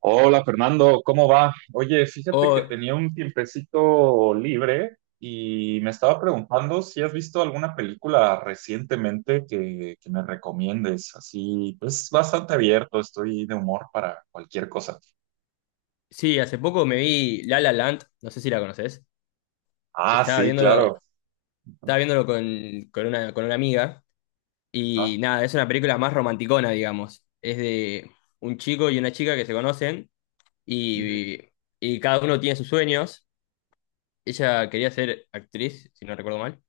Hola Fernando, ¿cómo va? Oye, fíjate que O, tenía un tiempecito libre y me estaba preguntando si has visto alguna película recientemente que me recomiendes. Así, pues bastante abierto, estoy de humor para cualquier cosa. sí, hace poco me vi La La Land, no sé si la conoces. Ah, Estaba sí, viéndolo, claro. Estaba viéndolo con una amiga. Y Ajá. nada, es una película más romanticona, digamos. Es de un chico y una chica que se conocen y, Ujú. y cada uno tiene sus sueños. Ella quería ser actriz, si no recuerdo mal,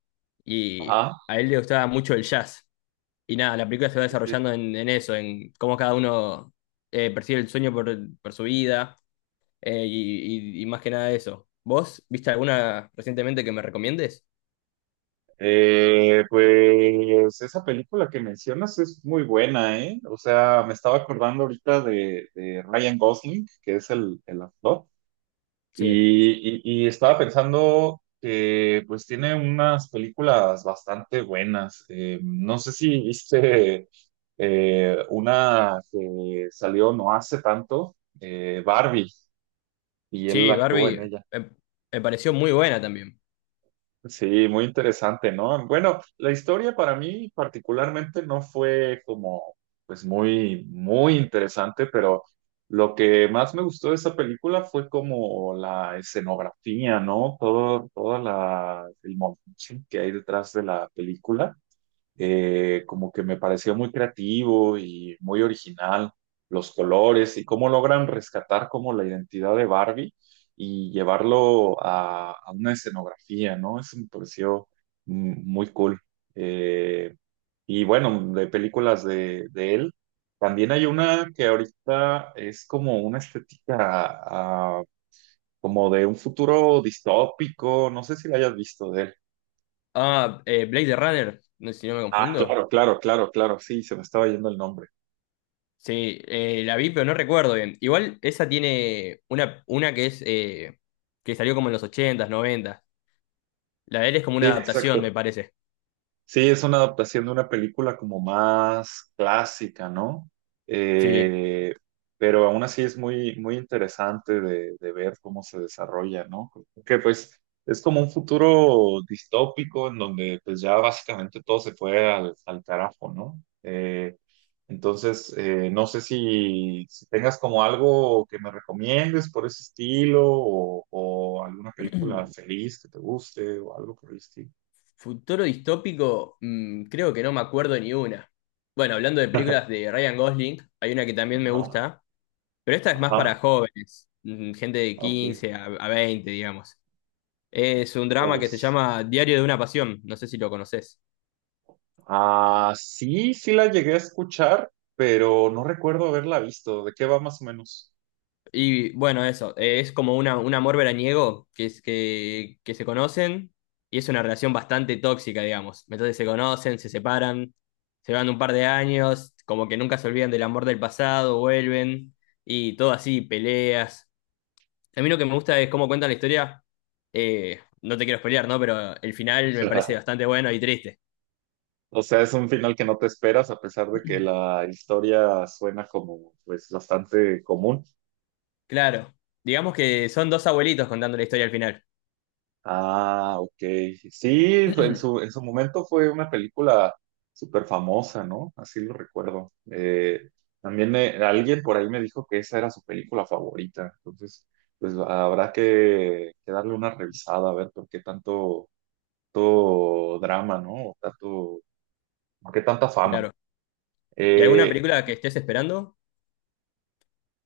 y Ajá. a él le gustaba mucho el jazz. Y nada, la película Sí, se va sí, sí. desarrollando en eso, en cómo cada uno percibe el sueño por su vida. Y más que nada eso. ¿Vos viste alguna recientemente que me recomiendes? Pues esa película que mencionas es muy buena, ¿eh? O sea, me estaba acordando ahorita de Ryan Gosling, que es el actor. Sí. Y estaba pensando que pues tiene unas películas bastante buenas. No sé si viste una que salió no hace tanto, Barbie, y él Sí, actuó en Barbie, ella. eh, pareció muy buena también. Sí, muy interesante, ¿no? Bueno, la historia para mí particularmente no fue pues muy, muy interesante, pero lo que más me gustó de esa película fue como la escenografía, ¿no? Toda el montaje que hay detrás de la película como que me pareció muy creativo y muy original los colores y cómo logran rescatar como la identidad de Barbie y llevarlo a una escenografía, ¿no? Eso me pareció muy cool. Eh, y bueno, de películas de él, también hay una que ahorita es como una estética como de un futuro distópico, no sé si la hayas visto de él. Ah, Blade Runner, no sé si no me Ah, confundo. claro, claro, claro, claro, sí, se me estaba yendo el nombre. Sí, la vi, pero no recuerdo bien. Igual esa tiene una que es que salió como en los ochentas s La de él es como Sí, una adaptación, exacto. me parece. Sí, es una adaptación de una película como más clásica, ¿no? Sí. Eh, pero aún así es muy, muy interesante de ver cómo se desarrolla, ¿no? Que pues es como un futuro distópico en donde pues ya básicamente todo se fue al carajo, ¿no? Entonces, no sé si tengas como algo que me recomiendes por ese estilo o alguna película feliz que te guste o algo por el estilo. Futuro distópico, creo que no me acuerdo ni una. Bueno, hablando de películas de Ryan Gosling, hay una que también me Ajá. gusta. Pero esta es más para Ajá, jóvenes, gente de ok. 15 a 20, digamos. Es un ¿Cuál drama que se es? llama Diario de una Pasión, no sé si lo conoces. Ah, sí, sí la llegué a escuchar, pero no recuerdo haberla visto. ¿De qué va más o menos? Y bueno, eso, es como un amor veraniego que se conocen y es una relación bastante tóxica, digamos. Entonces se conocen, se separan, se van un par de años, como que nunca se olvidan del amor del pasado, vuelven y todo así, peleas. A mí lo que me gusta es cómo cuentan la historia. No te quiero spoilear, ¿no? Pero el final me parece bastante bueno y triste. O sea, es un final que no te esperas, a pesar de que la historia suena como, pues, bastante común. Claro. Digamos que son dos abuelitos contando la historia al final. Ah, ok. Sí, fue- en en su momento fue una película súper famosa, ¿no? Así lo recuerdo. También alguien por ahí me dijo que esa era su película favorita. Entonces, pues habrá que darle una revisada a ver por qué tanto, tanto drama, ¿no? O tanto, por qué tanta fama. Claro. ¿Y alguna Eh, película que estés esperando?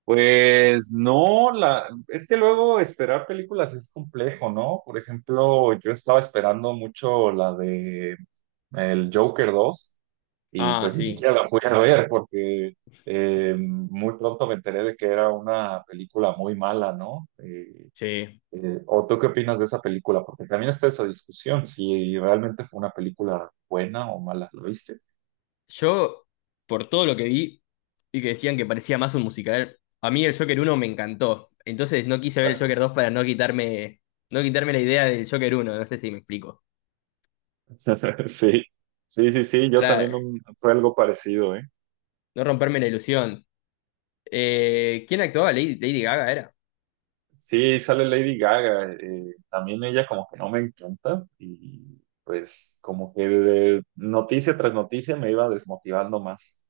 Pues no, la, es que luego esperar películas es complejo, ¿no? Por ejemplo, yo estaba esperando mucho la de el Joker 2 y Ah, pues ni sí. siquiera la fui a ver porque muy pronto me enteré de que era una película muy mala, ¿no? Sí. ¿O tú qué opinas de esa película? Porque también está esa discusión, si realmente fue una película buena o mala, ¿lo viste? Yo, por todo lo que vi y que decían que parecía más un musical, a mí el Joker uno me encantó. Entonces no quise ver el Exacto. Joker dos para no quitarme la idea del Joker uno. No sé si me explico. Sí, sí, sí, sí, yo también Para un- fue algo parecido, ¿eh? no romperme la ilusión. ¿Quién actuaba? Lady Gaga era. Sí, sale Lady Gaga. También ella como que no me encanta y pues como que de noticia tras noticia me iba desmotivando más.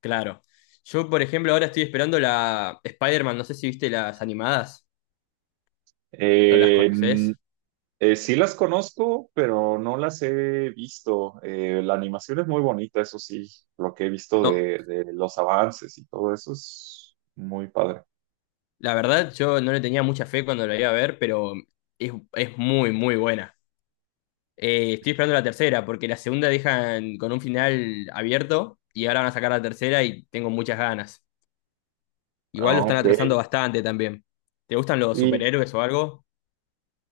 Claro. Yo, por ejemplo, ahora estoy esperando la Spider-Man, no sé si viste las animadas o las Eh, mm, conoces. Sí las conozco, pero no las he visto. La animación es muy bonita, eso sí, lo que he visto No, de los avances y todo eso es muy padre. la verdad yo no le tenía mucha fe cuando la iba a ver, pero es muy, muy buena. Estoy esperando la tercera, porque la segunda dejan con un final abierto y ahora van a sacar la tercera y tengo muchas ganas. Igual lo Ah, están ok. atrasando bastante también. ¿Te gustan los ¿Y superhéroes o algo?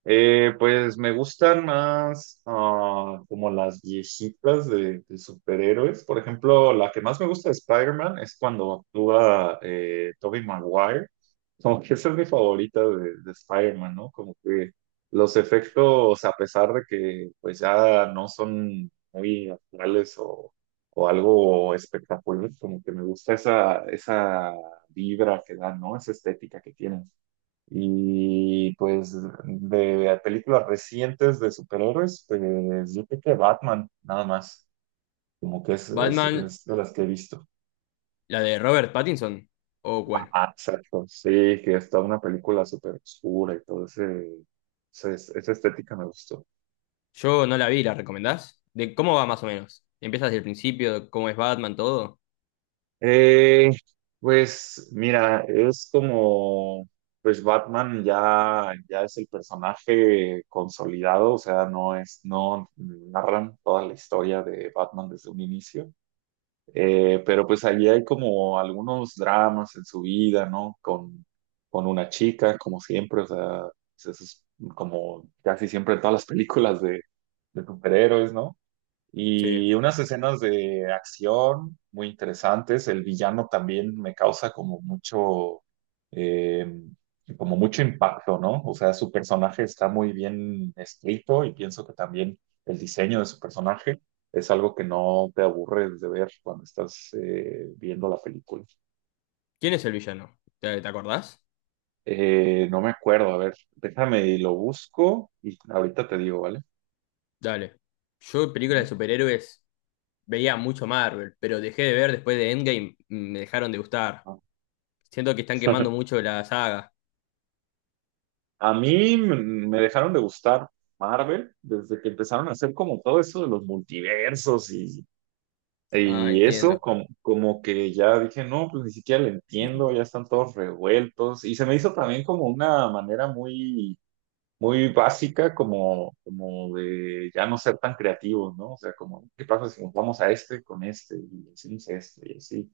Pues me gustan más como las viejitas de superhéroes. Por ejemplo, la que más me gusta de Spider-Man es cuando actúa Tobey Maguire. Como que esa es mi favorita de Spider-Man, ¿no? Como que los efectos, a pesar de que pues ya no son muy actuales o algo espectacular, como que me gusta esa vibra que dan, ¿no? Esa estética que tienen. Y pues de películas recientes de superhéroes, pues yo creo que Batman, nada más. Como que ¿Batman, es de las que he visto. la de Robert Pattinson? ¿O cuál? Ah, exacto. Sí, que está una película súper oscura y todo esa estética me gustó. Yo no la vi, ¿la recomendás? ¿De cómo va más o menos? ¿Empiezas desde el principio? ¿Cómo es Batman, todo? Eh, pues mira, es como, pues Batman ya es el personaje consolidado, o sea, no es, no narran toda la historia de Batman desde un inicio. Pero pues allí hay como algunos dramas en su vida, ¿no? Con una chica, como siempre, o sea, pues, eso es como casi siempre en todas las películas de superhéroes, ¿no? Sí. Y unas escenas de acción muy interesantes. El villano también me causa eh, como mucho impacto, ¿no? O sea, su personaje está muy bien escrito y pienso que también el diseño de su personaje es algo que no te aburre de ver cuando estás viendo la película. ¿Quién es el villano? ¿Te acordás? No me acuerdo, a ver, déjame y lo busco y ahorita te digo, ¿vale? Dale. Yo películas Ujú. de superhéroes veía mucho Marvel, pero dejé de ver después de Endgame, me dejaron de gustar. Siento que están quemando Ah. mucho la saga. A mí me dejaron de gustar Marvel desde que empezaron a hacer como todo eso de los multiversos Ah, y eso, entiendo. como, como que ya dije, no, pues ni siquiera lo entiendo, ya están todos revueltos. Y se me hizo también como una manera muy, muy básica, como, como de ya no ser tan creativos, ¿no? O sea, como, ¿qué pasa si nos vamos a este con este y hacemos este y así?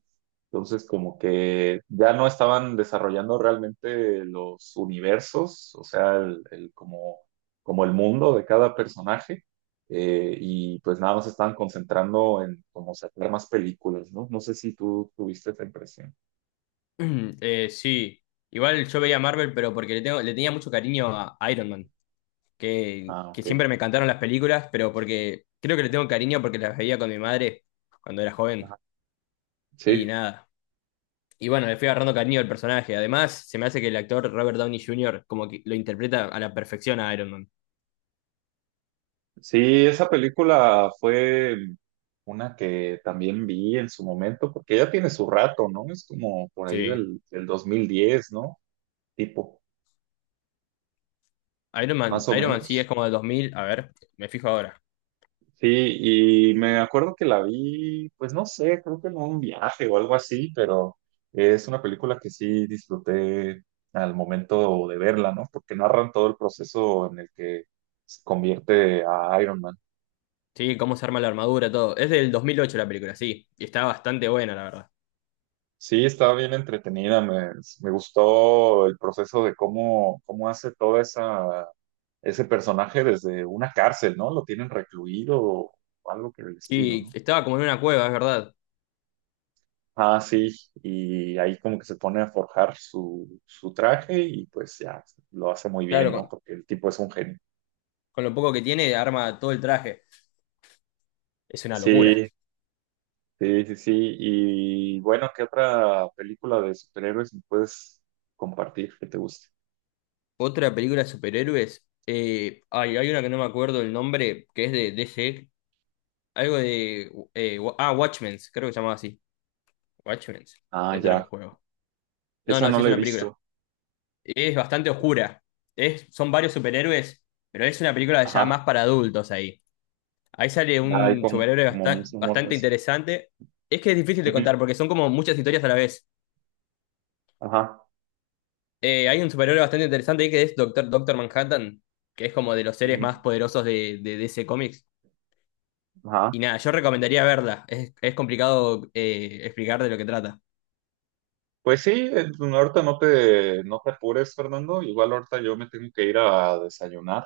Entonces, como que ya no estaban desarrollando realmente los universos, o sea, el como, como el mundo de cada personaje, y pues nada más estaban concentrando en como sacar más películas, ¿no? No sé si tú tuviste esa impresión. Sí. Igual yo veía Marvel, pero porque le tenía mucho cariño a Iron Man, que, Ah, que ok. siempre me encantaron las películas, pero porque creo que le tengo cariño porque las veía con mi madre cuando era joven. Ajá. Y Sí, nada. Y bueno, le fui agarrando cariño al personaje. Además, se me hace que el actor Robert Downey Jr. como que lo interpreta a la perfección a Iron Man. sí, esa película fue una que también vi en su momento, porque ya tiene su rato, ¿no? Es como por ahí Sí. Del 2010, ¿no? Tipo, Iron Man, más o Iron Man sí es menos. como del 2000. A ver, me fijo ahora. Sí, y me acuerdo que la vi, pues no sé, creo que en un viaje o algo así, pero es una película que sí disfruté al momento de verla, ¿no? Porque narran todo el proceso en el que se convierte a Iron Man. Sí, cómo se arma la armadura, todo. Es del 2008 la película, sí. Y está bastante buena, la verdad. Sí, estaba bien entretenida, me gustó el proceso de cómo hace toda ese personaje desde una cárcel, ¿no? Lo tienen recluido o algo que el destino, Sí, ¿no? estaba como en una cueva, es verdad. Ah, sí, y ahí como que se pone a forjar su traje y pues ya lo hace muy bien, Claro, ¿no? con, Porque el tipo es un genio. con lo poco que tiene, arma todo el traje. Es una locura. Sí, sí, sí, sí. Y bueno, ¿qué otra película de superhéroes me puedes compartir que te guste? Otra película de superhéroes. Ay, hay una que no me acuerdo el nombre, que es de DC. Algo de... Watchmen, creo que se llamaba así. Watchmen. O Ah, eso era ya. un juego. No, Esa no, no sí es la he una película. visto. Es bastante oscura. Son varios superhéroes, pero es una película ya más Ajá. para adultos ahí. Ahí sale Hay un como, superhéroe como muchos bastante mordes. interesante. Es que es difícil de contar porque son como muchas historias a la vez. Ajá. Hay un superhéroe bastante interesante ahí que es Doctor Manhattan, que es como de los seres Ujú. más poderosos de, DC Comics. Ajá. Y nada, yo recomendaría verla. Es complicado, explicar de lo que trata. Pues sí, ahorita no te, no te apures, Fernando. Igual ahorita yo me tengo que ir a desayunar.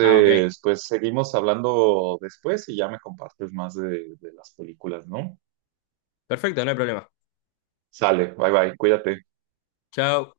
Ah, ok. pues seguimos hablando después y ya me compartes más de las películas, ¿no? Perfecto, no hay problema. Sale, bye bye, cuídate. Chao.